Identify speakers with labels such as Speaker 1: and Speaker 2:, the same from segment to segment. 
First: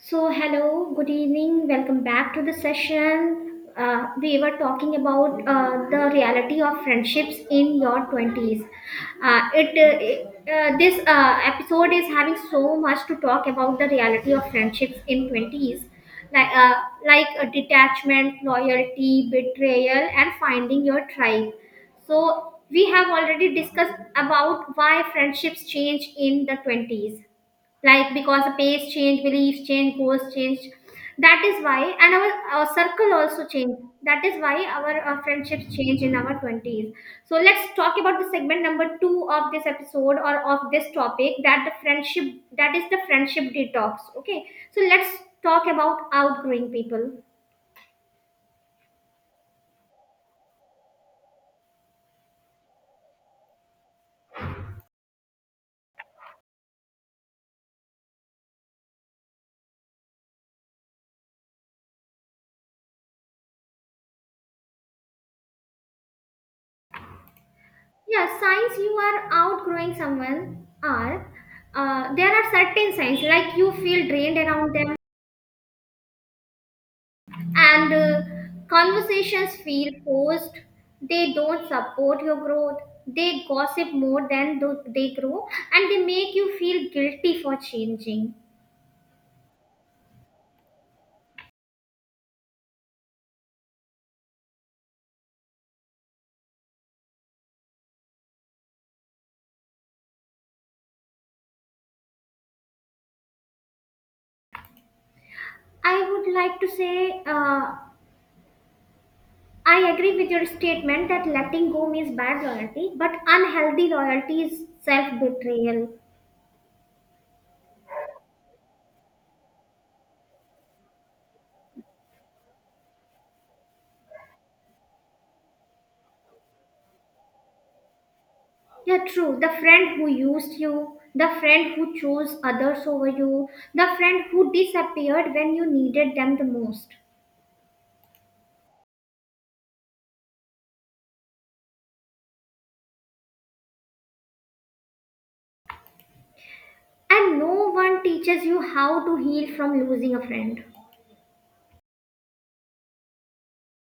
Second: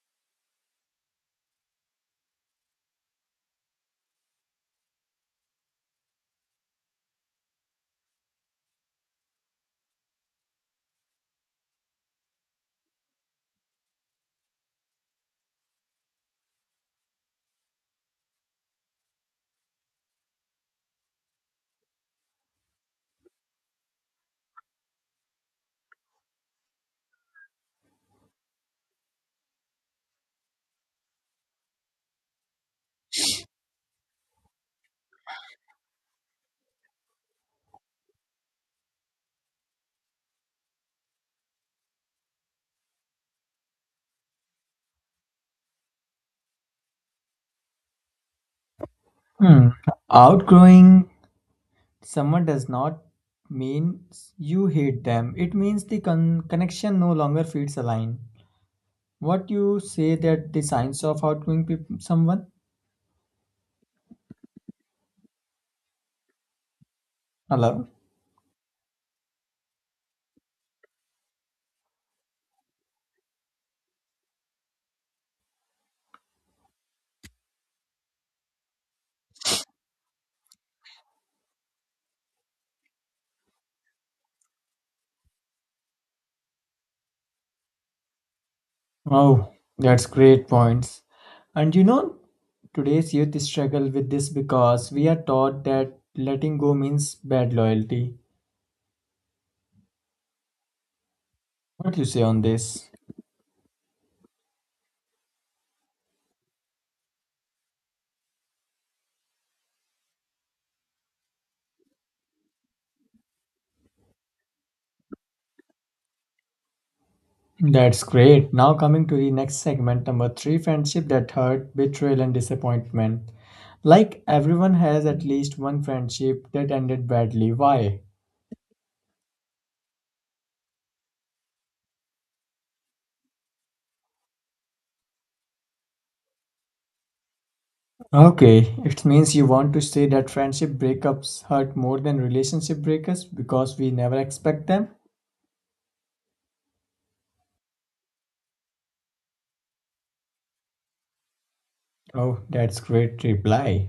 Speaker 1: Hello, good evening, welcome back to the session. We were talking about the reality of friendships in your 20s. This episode is having so much to talk about the reality of friendships in 20s, like, uh, like detachment, loyalty, betrayal, and finding your tribe. So, we have already discussed about why friendships change in the 20s, like because the pace change, beliefs change, goals change, that is why, and our circle also change, that is why our friendships change in our 20s. So let's talk about the segment number two of this episode, or of this topic, that the friendship, that is the friendship detox. Okay, so let's talk about outgrowing people.
Speaker 2: Hmm. Outgrowing someone does not mean you hate them. It means the connection no longer feeds a line. What you say that the signs of outgrowing someone? Hello.
Speaker 1: Yeah, signs you are outgrowing someone are, there are certain signs like you feel drained around them, and conversations feel forced, they don't support your growth, they gossip more than they grow, and they make you feel guilty for changing.
Speaker 2: Oh, that's great points. And you know, today's youth struggle with this because we are taught that letting go means bad loyalty. What you say on this?
Speaker 1: I would like to say I agree with your statement that letting go means bad loyalty, but unhealthy loyalty is self-betrayal.
Speaker 2: That's great. Now coming to the next segment, number three, friendship that hurt, betrayal, and disappointment. Like everyone has at least one friendship that ended badly. Why?
Speaker 1: Yeah, true. The friend who used you, the friend who chose others over you, the friend who disappeared when you needed them the most.
Speaker 2: Okay, it means you want to say that friendship breakups hurt more than relationship breakups because we never expect them?
Speaker 1: And no one teaches you how to heal from losing a friend.
Speaker 2: Oh, that's great reply.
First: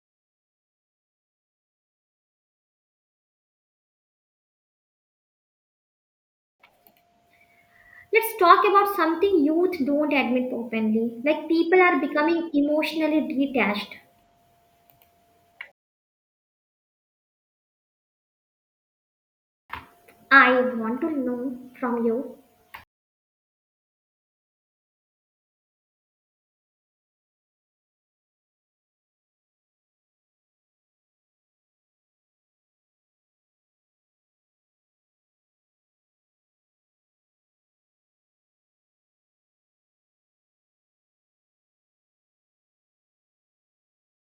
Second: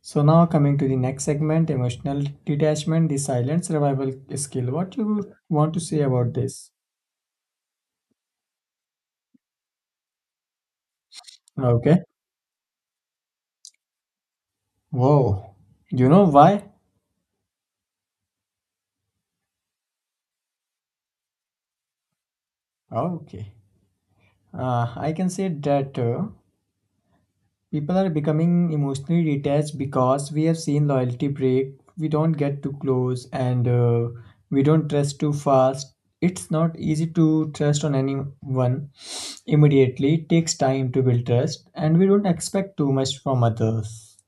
Speaker 2: So now coming to the next segment, emotional detachment, the silent survival skill. What you want to say about this?
Speaker 1: Let's talk about something youth don't admit openly. Like people
Speaker 2: Okay.
Speaker 1: are becoming emotionally detached.
Speaker 2: Whoa. You know why?
Speaker 1: I want to know from you.
Speaker 2: Okay. I can say that. People are becoming emotionally detached because we have seen loyalty break. We don't get too close and we don't trust too fast. It's not easy to trust on anyone immediately. It takes time to build trust and we don't expect too much from others.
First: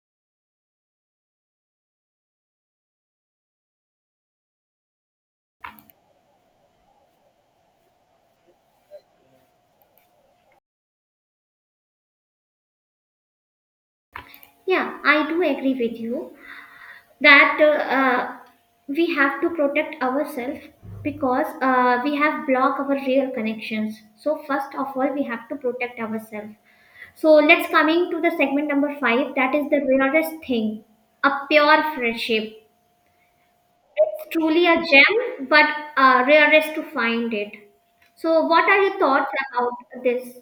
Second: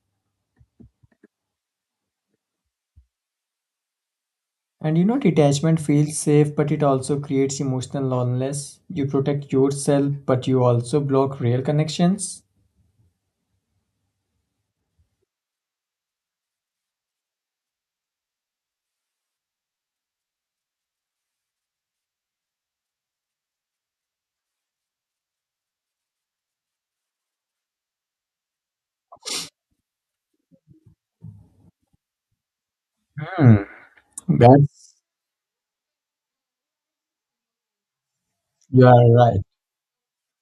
Speaker 2: And you know, detachment feels safe, but it also creates emotional loneliness. You protect yourself, but you also block real connections.
Speaker 1: Yeah, I do agree with you that we have to protect ourselves, because we have blocked our real connections. So first of all, we have to protect ourselves. So let's coming to the segment number five. That is the rarest thing, a pure friendship.
Speaker 2: Hmm,
Speaker 1: It's truly a
Speaker 2: that's
Speaker 1: gem, but rarest to find it. So, what are
Speaker 2: you are
Speaker 1: your thoughts
Speaker 2: right.
Speaker 1: about this?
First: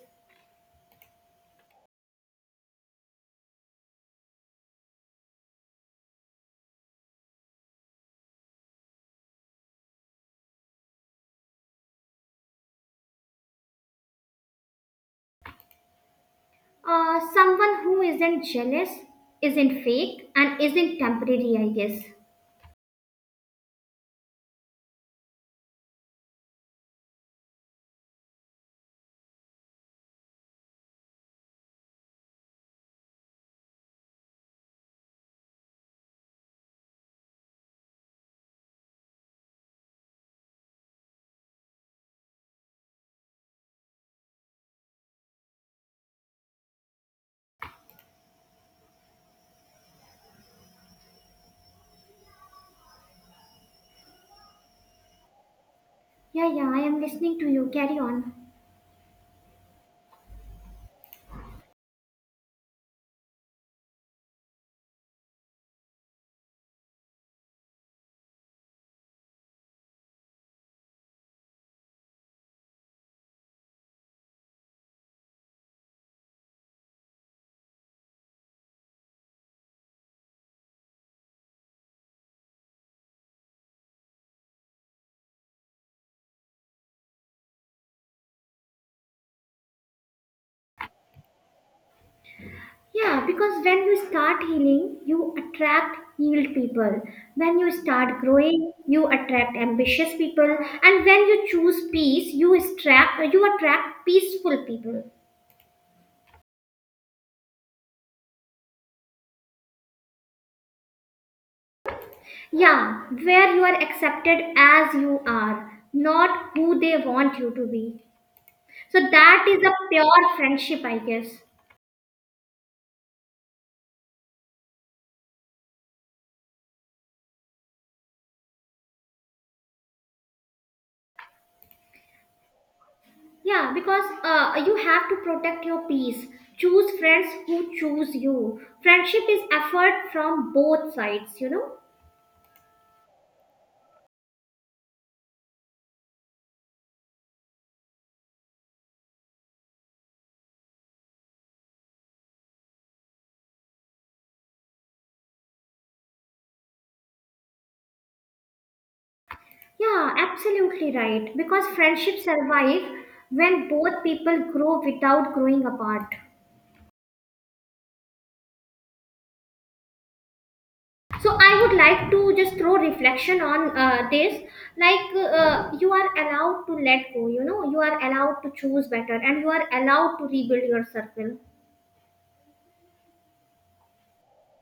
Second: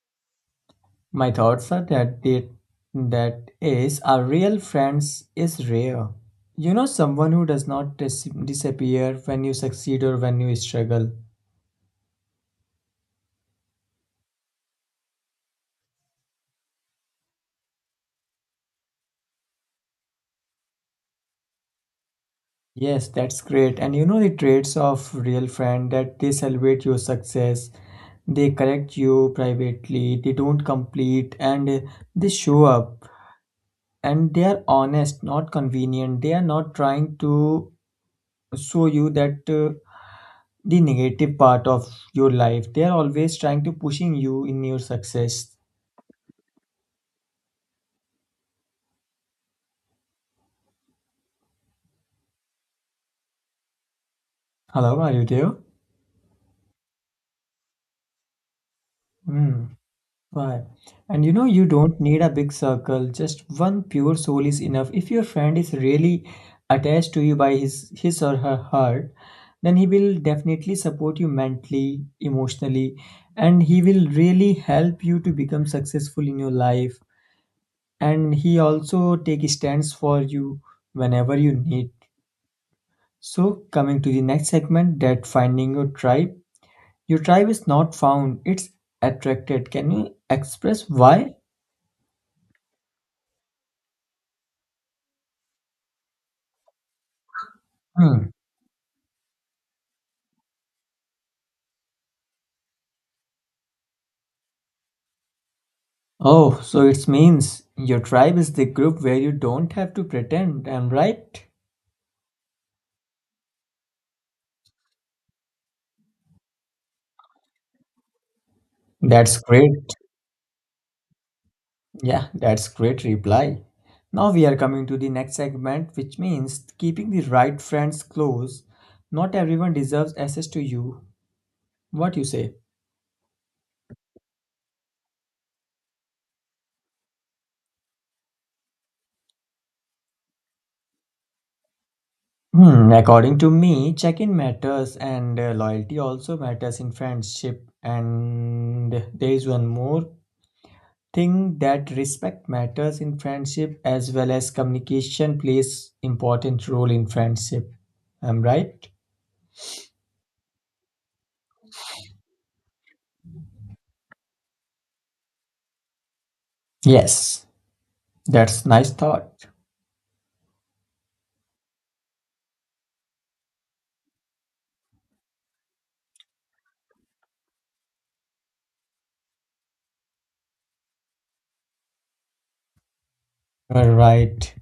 Speaker 2: My thoughts are that that is a real friends is rare. You know someone who does not disappear when you succeed or when you struggle.
Speaker 1: Someone who isn't jealous, isn't fake, and isn't temporary, I guess.
Speaker 2: Yes, that's great. And you know the traits of real friend that they celebrate your success, they correct you privately, they don't complete and they show up and they are honest, not convenient. They are not trying to show you that the negative part of your life. They are always trying to pushing you in your success. Hello, are you there?
Speaker 1: Yeah, yeah, I am listening to you. Carry on.
Speaker 2: Hmm. Why? And you know you don't need a big circle. Just one pure soul is enough. If your friend is really attached to you by his or her heart, then he will definitely support you mentally, emotionally, and he will really help you to become successful in your life. And he also take stands for you whenever you need. So, coming to the next segment, that finding your tribe. Your tribe is not found, it's attracted. Can you express why?
Speaker 1: Yeah, because when you start healing, you attract healed people. When you start
Speaker 2: Hmm.
Speaker 1: growing, you attract ambitious people. And when you choose peace, you attract peaceful people.
Speaker 2: Oh, so it means your tribe is the group where you don't have to pretend. I'm right.
Speaker 1: Yeah, where you are accepted as you are, not who they want you to be. So
Speaker 2: That's
Speaker 1: that is
Speaker 2: great.
Speaker 1: a pure friendship, I guess.
Speaker 2: Yeah, that's great reply. Now we are coming to the next segment, which means keeping the right friends close. Not everyone deserves access to you. What you say?
Speaker 1: Yeah, because you have to protect your peace. Choose friends who choose you. Friendship is effort from both sides, you know?
Speaker 2: Hmm, according to me, check-in matters and loyalty also matters in friendship. And there is one more thing that respect matters in friendship as well as communication plays important role in friendship. I'm right?
Speaker 1: Yeah, absolutely right. Because friendships survive when both people grow without growing apart.
Speaker 2: Yes, that's nice thought.
Speaker 1: So I would like to just throw reflection on this, like you are allowed to let go, you know, you are allowed to choose better, and you are allowed to rebuild your circle.
Speaker 2: All right.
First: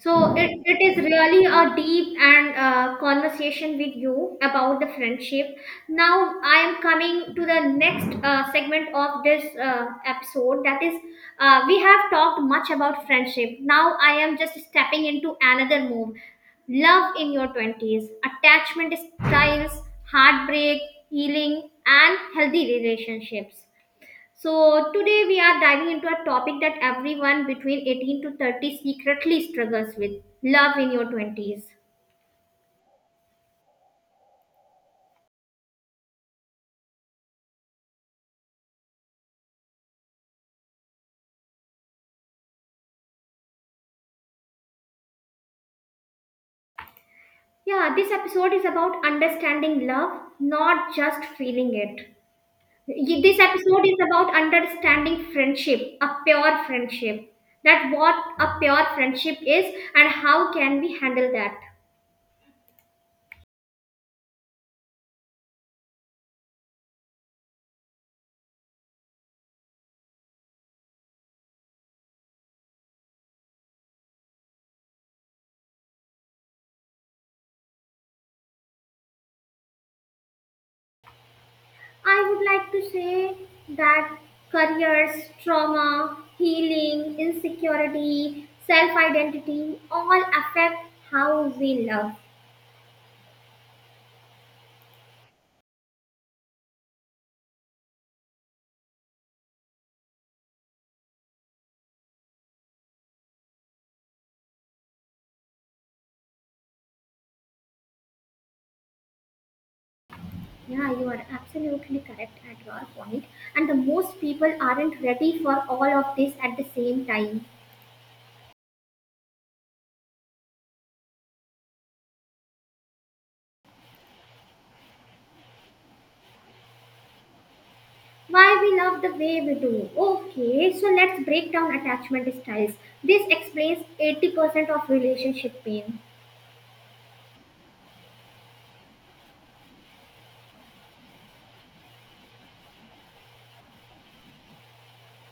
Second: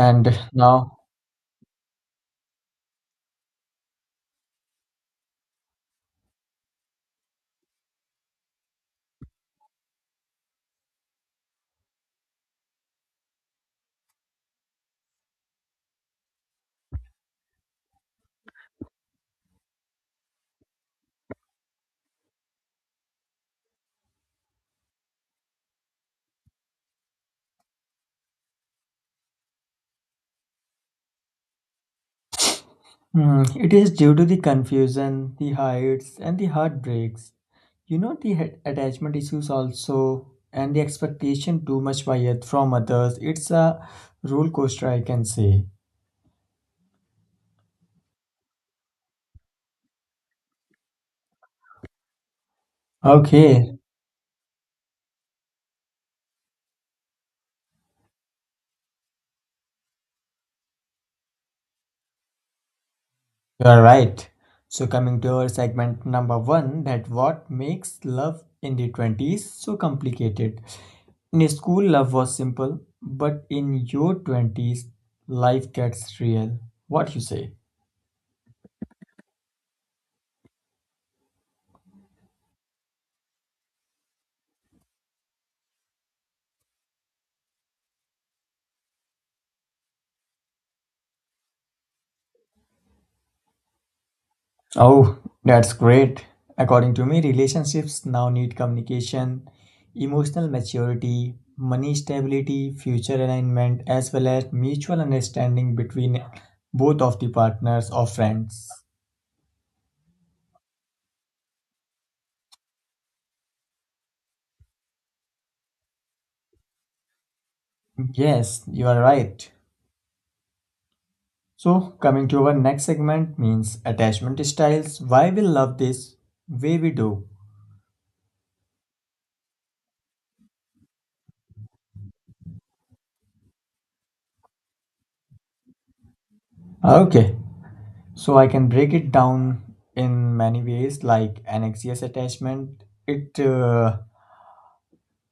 Speaker 1: So it is
Speaker 2: now,
Speaker 1: really a deep and conversation with you about the friendship. Now I am coming to the next segment of this episode. That is, we have talked much about friendship. Now I am just stepping into another move. Love in your twenties, attachment styles, heartbreak, healing, and healthy relationships. So today we are diving into a topic that everyone between 18 to 30 secretly struggles with, love in your 20s.
Speaker 2: hmm, it is due to the confusion, the heights, and the heartbreaks you know the attachment issues also and the expectation too much by from others it's a roller coaster I can say.
Speaker 1: Yeah, this episode is about understanding love, not just feeling it. This
Speaker 2: Okay, you
Speaker 1: episode is about understanding friendship, a pure friendship. That what a pure friendship is and how can we handle that.
Speaker 2: are right. So coming to our segment number one, that what makes love in the 20s so complicated. In school love was simple but in your 20s life gets real. What you say?
Speaker 1: I would like to say that careers, trauma, healing, insecurity, self identity all affect how we love.
Speaker 2: Oh, that's great. According to me, relationships now need communication, emotional maturity, money stability, future alignment, as well as mutual understanding between both of the partners or friends.
Speaker 1: Yeah, you are absolutely correct at your point. And the most people aren't ready for all of this at the same time.
Speaker 2: Yes, you are right. So, coming to our next segment means attachment styles. Why we love this way we do.
Speaker 1: Why we love the way we do. Okay, so let's break down attachment styles. This explains 80% of relationship pain.
Speaker 2: Okay, so I can break it down in many ways, like anxious attachment. It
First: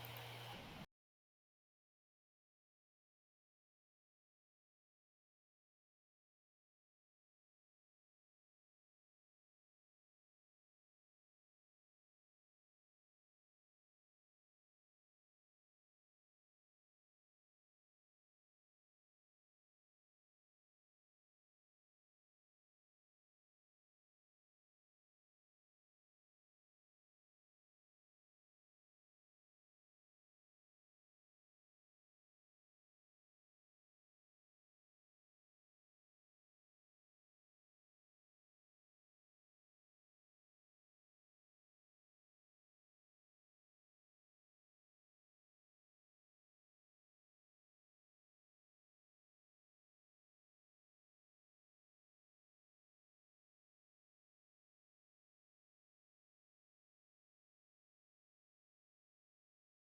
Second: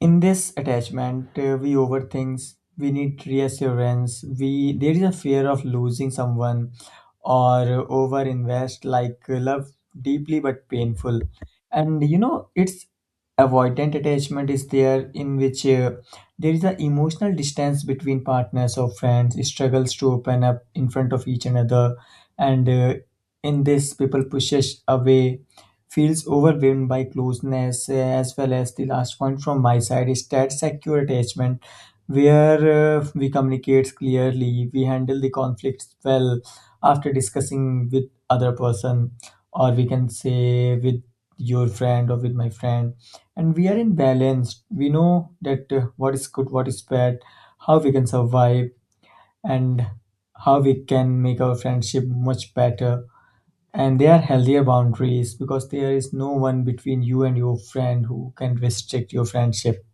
Speaker 2: In this attachment we overthink, we need reassurance, we there is a fear of losing someone or over invest like love deeply but painful. And you know it's avoidant attachment is there, in which there is an emotional distance between partners or friends, struggles to open up in front of each another, and in this people pushes away, feels overwhelmed by closeness, as well as the last point from my side is that secure attachment, where we communicate clearly, we handle the conflicts well after discussing with other person, or we can say with your friend or with my friend, and we are in balance. We know that what is good, what is bad, how we can survive, and how we can make our friendship much better, and they are healthier boundaries because there is no one between you and your friend who can restrict your friendship.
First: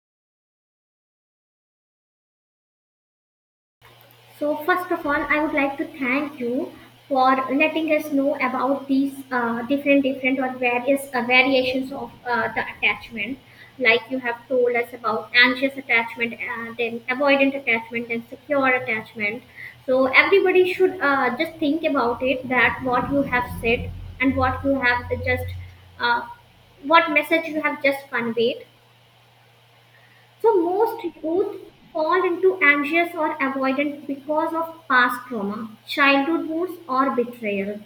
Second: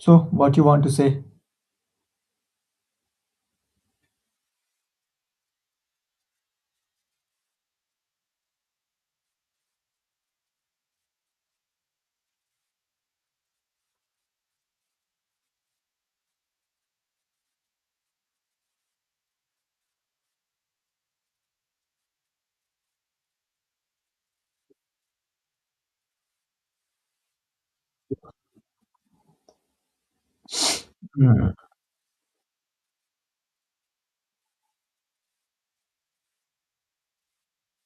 Speaker 2: So what you want to say?
Speaker 1: So first of all, I would like to thank you for letting us know about these different, different or various variations of the attachment. Like you have told us about anxious attachment, then avoidant attachment, then secure attachment. So everybody should just think about it, that what you have said and what you have just uh, what message you have just conveyed. So, most
Speaker 2: Hmm.
Speaker 1: youth fall into anxious or avoidant because of past trauma, childhood wounds, or betrayal.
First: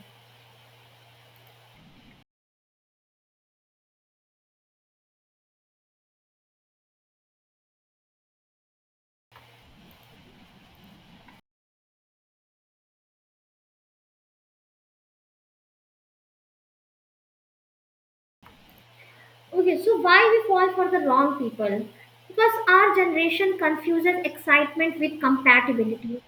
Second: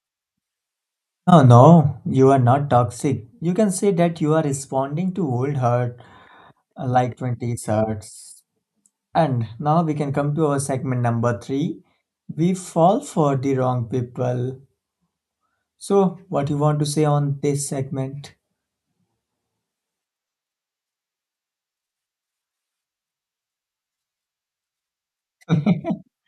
Speaker 2: Oh no, you are not toxic. You can say that you are responding to old hurt like 20s hurts. And now we can come to our segment number three. We fall for the wrong people. So, what you want to say on this segment?
Speaker 1: Okay, so why we fall for the wrong people? Because our generation confuses excitement with compatibility.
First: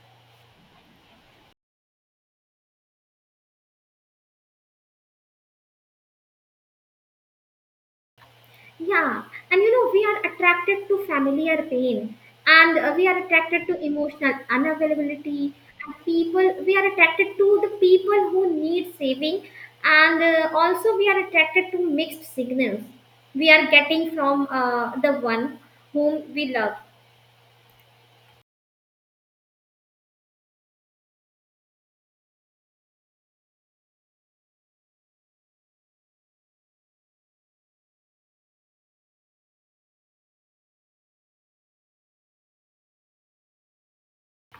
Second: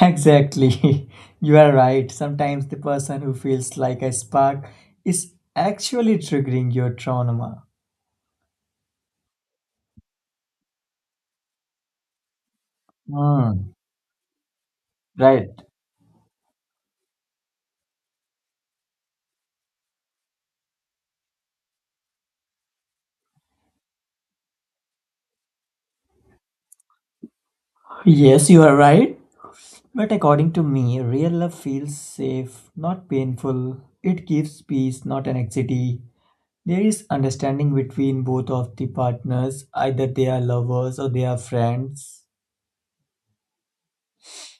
Speaker 2: Exactly. You are right. Sometimes the person who feels like a spark is actually triggering your trauma.
Speaker 1: Yeah, and you know, we are attracted to familiar pain, and we are attracted
Speaker 2: Hmm.
Speaker 1: to emotional
Speaker 2: Right.
Speaker 1: unavailability, and people, we are attracted to the people who need saving, and also we are attracted to mixed signals we are getting from the one whom we love.
Speaker 2: Yes, you are right. But according to me, real love feels safe, not painful. It gives peace, not anxiety. There is understanding between both of the partners, either they are lovers or they are friends.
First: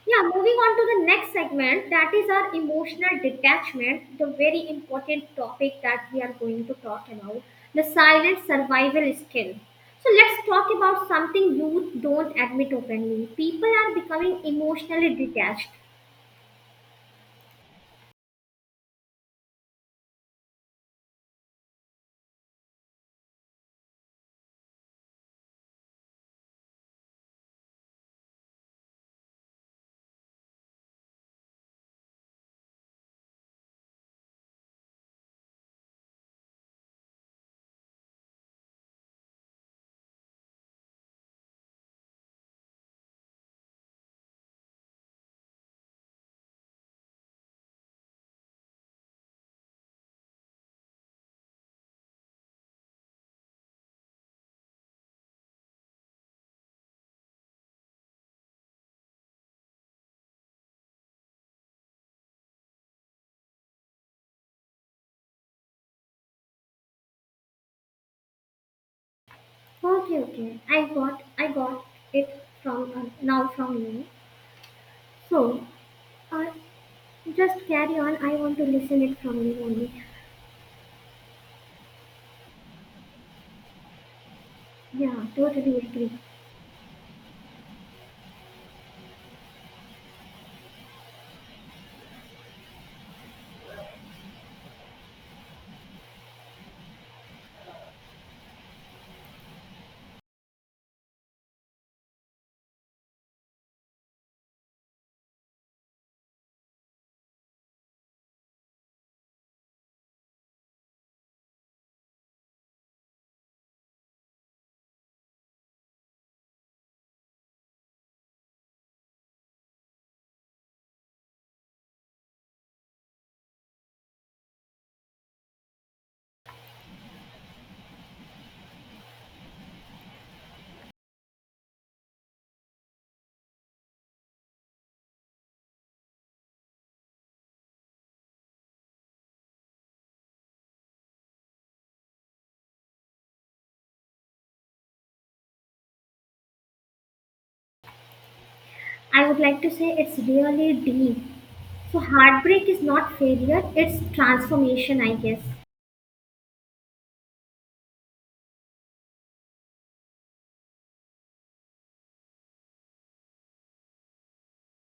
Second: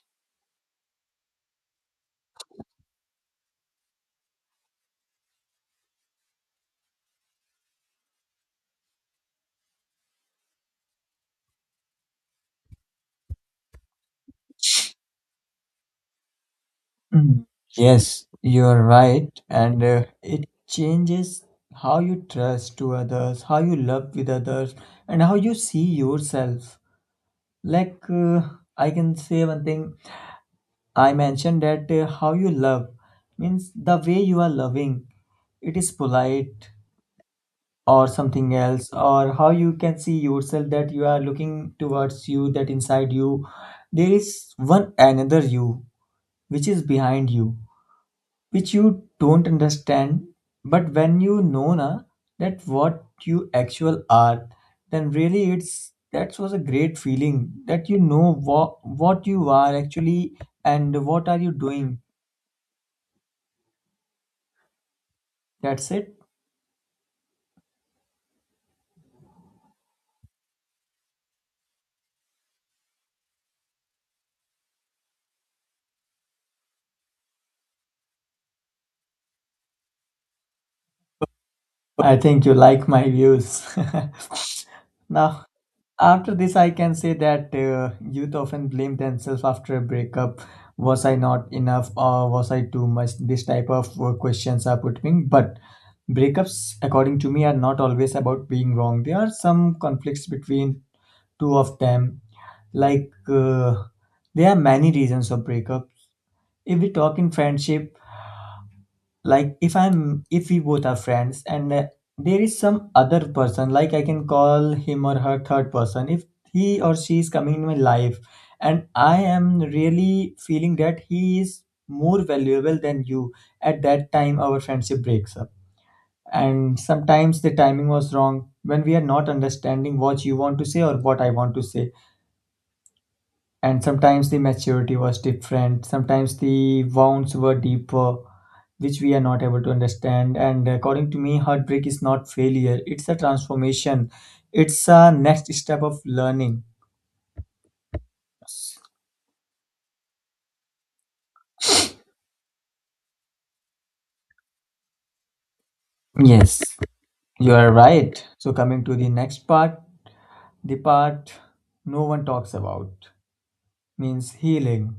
Speaker 1: Yeah, moving on to the next segment, that is our emotional detachment, the very important topic that we are going to talk about, the silent survival skill. So let's talk about something you don't admit openly. People are becoming emotionally detached.
Speaker 2: Mm. Yes, you're right. And it changes how you trust to others, how you love with others, and how you see yourself. Like, I can say one thing I mentioned that how you love means the way you are loving, it is polite or something else, or how you can see yourself, that you are looking towards you, that inside you, there is one another you which is behind you, which you don't understand, but when you know na, that what you actual are, then really it's, that was a great feeling, that you know what you are actually and what are you doing. That's it.
Speaker 1: Okay, okay, I got it from now from you. So, uh, just carry on. I want to listen it from you only.
Speaker 2: I think you like my views.
Speaker 1: Yeah,
Speaker 2: Now
Speaker 1: totally agree.
Speaker 2: after this, I can say that youth often blame themselves after a breakup. Was I not enough or was I too much? This type of questions are put in. But breakups, according to me, are not always about being wrong. There are some conflicts between two of them. Like there are many reasons of breakup. If we talk in friendship, like if we both are friends and there is some other person, like I can call him or her third person, if he or she is coming in my life and I am really feeling that he is more valuable than you, at that time our friendship breaks up. And sometimes the timing was wrong, when we are not understanding what you want to say or what I want to say. And sometimes the maturity was different, sometimes the wounds were deeper, which we are not able to understand. And according to me, heartbreak is not failure, it's a transformation. It's a next step of learning.
Speaker 1: I would like to say it's really deep. So, heartbreak is not failure, it's transformation, I guess.
Speaker 2: Yes, you are right. So coming to the next part, the part no one talks about, means healing.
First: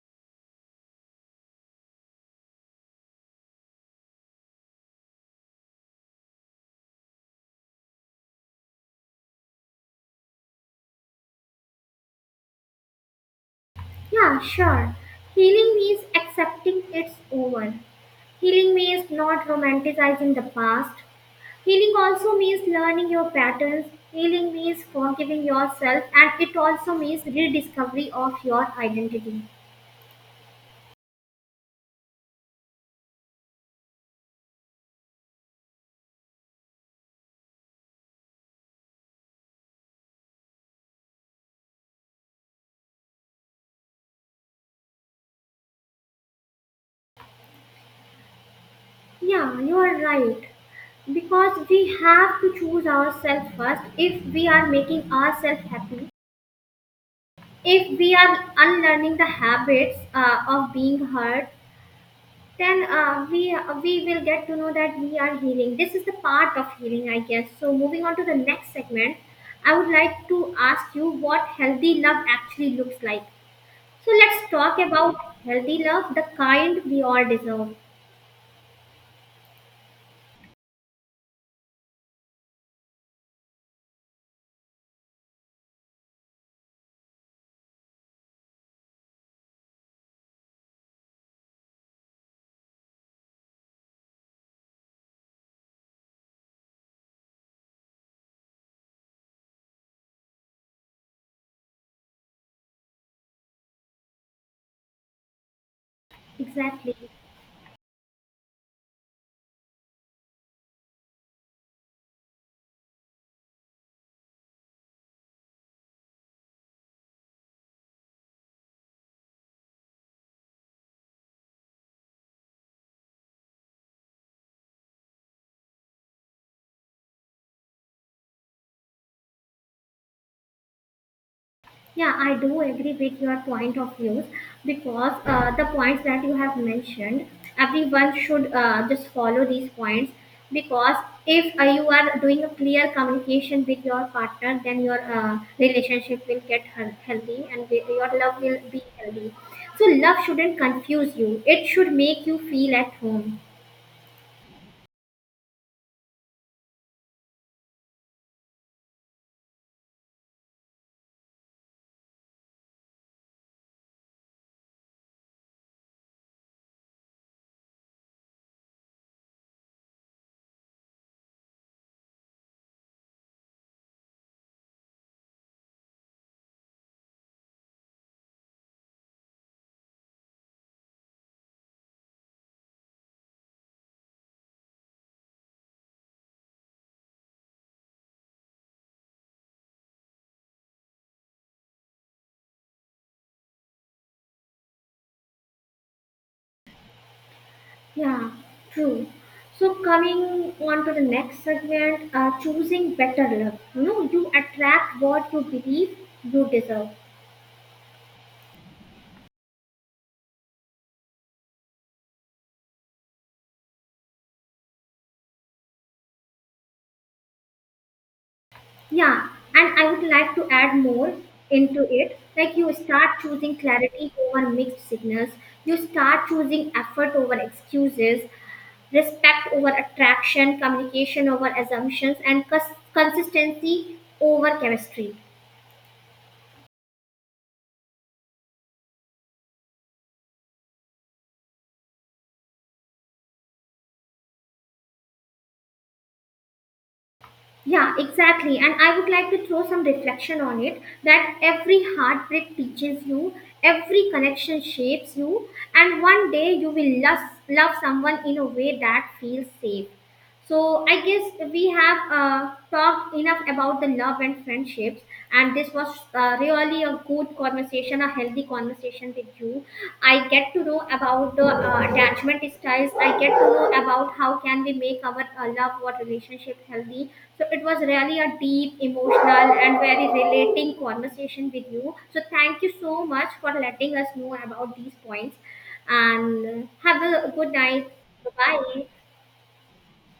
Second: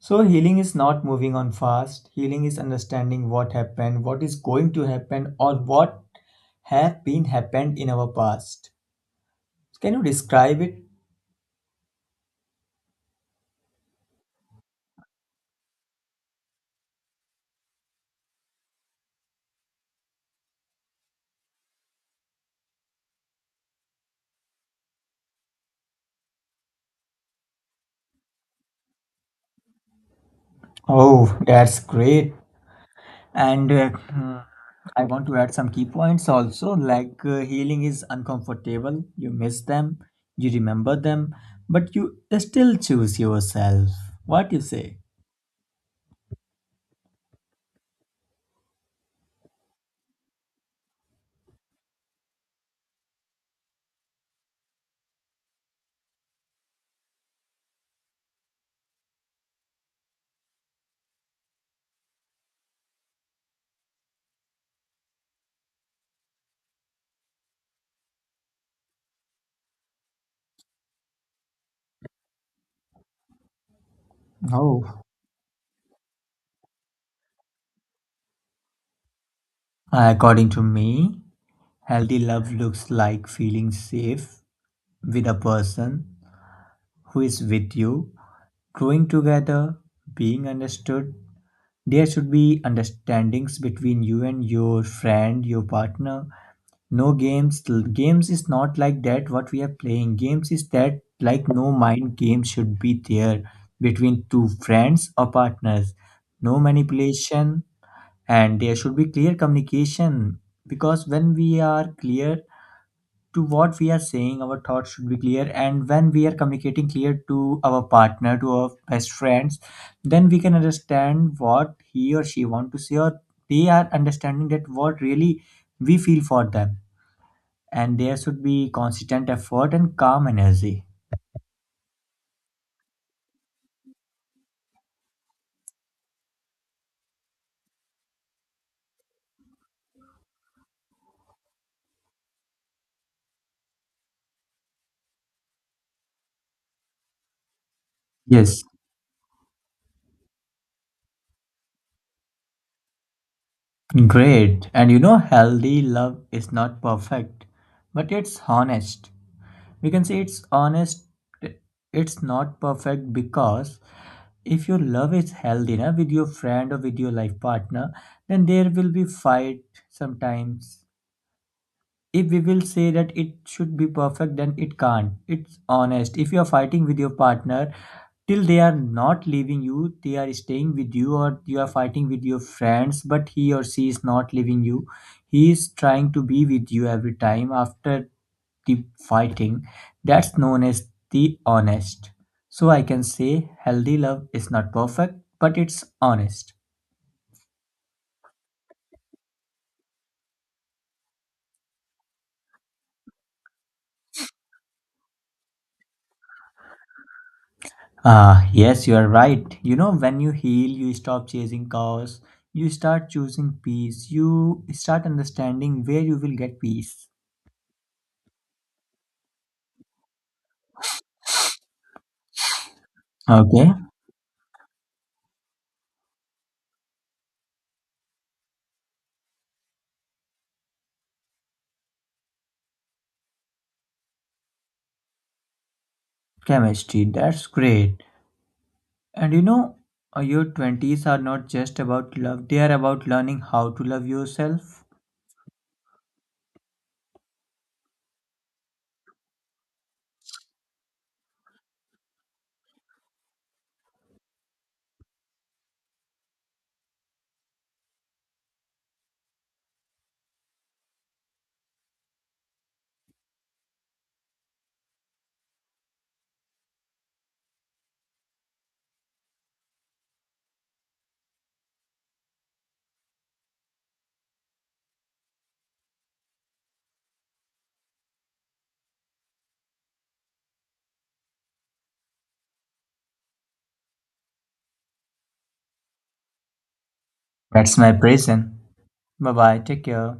Speaker 2: So healing is not moving on fast. Healing is understanding what happened, what is going to happen, or what have been happened in our past. Can you describe it?
Speaker 1: Yeah, sure. Healing means accepting it's over. Healing means not romanticizing the past. Healing also means learning your patterns. Healing means forgiving yourself, and it also means rediscovery of your identity.
Speaker 2: Oh, that's great. And hmm, I want to add some key points also. Like healing is uncomfortable. You miss them, you remember them, but you still choose yourself. What you say?
Speaker 1: Yeah, you are right. Because we have to choose ourselves first if we are making ourselves happy. If we are unlearning the habits of being hurt, then we will get to know that we are healing. This is the part of healing, I guess. So moving on to the next segment, I would like to ask you what healthy love actually looks like. So let's talk
Speaker 2: Oh,
Speaker 1: about healthy love, the kind we all deserve.
Speaker 2: according to me, healthy love looks like feeling safe with a person who is with you, growing together, being understood. There should be understandings between you and your friend, your partner. No games. Games is not like that what we are playing. Games is that like no mind game should be there between two friends or partners. No
Speaker 1: Exactly.
Speaker 2: manipulation, and there should be clear communication, because when we are clear to what we are saying, our thoughts should be clear. And when we are communicating clear to our partner, to our best friends, then we can understand what he or she want to say, or they are understanding that what really we feel for them. And there should be consistent effort and calm energy.
Speaker 1: Yeah, I do agree with your point of views because the points that you have mentioned, everyone should just follow these points, because if you are doing a clear communication with your partner, then your relationship will get healthy, and your love will
Speaker 2: Yes,
Speaker 1: be healthy. So, love shouldn't confuse you, it should make you feel at home.
Speaker 2: great. And you know, healthy love is not perfect, but it's honest. We can say it's honest, it's not perfect, because if your love is healthy na, with your friend or with your life partner, then there will be fight sometimes. If we will say that it should be perfect, then it can't. It's honest if you are fighting with your partner, till they are not leaving you, they are staying with you. Or you are fighting with your friends but he or she is not leaving you, he is trying to be with you every time after the fighting. That's known as the honest. So I can say healthy love is not perfect, but it's honest.
Speaker 1: Yeah, true. So coming on to the next segment, choosing better love. You know, you attract what you believe you deserve.
Speaker 2: Ah, yes, you are right. You know, when you heal, you stop chasing chaos, you start choosing peace, you start understanding where you will get peace.
Speaker 1: Yeah, and I would like to add more into it. Like you start choosing
Speaker 2: Okay,
Speaker 1: clarity over mixed signals. You start choosing effort over excuses, respect over attraction, communication over assumptions, and consistency over chemistry.
Speaker 2: chemistry, that's great. And you know, your 20s are not just about love, they are about learning how to love yourself.
Speaker 1: Yeah, exactly. And I would like to throw some reflection on it, that every heartbreak teaches you, every connection shapes you, and one day you will love someone in a way that feels safe. So I guess we have talked enough about the love and friendships, and this was really a good conversation, a healthy conversation with you. I get to know about the attachment styles. I get to know about how can we make our love or relationship healthy. So it was really a deep, emotional, and very relating conversation with you. So thank you so much for letting us know about these points. And have a good
Speaker 2: That's
Speaker 1: night.
Speaker 2: my present.
Speaker 1: Bye.
Speaker 2: Bye bye, take care.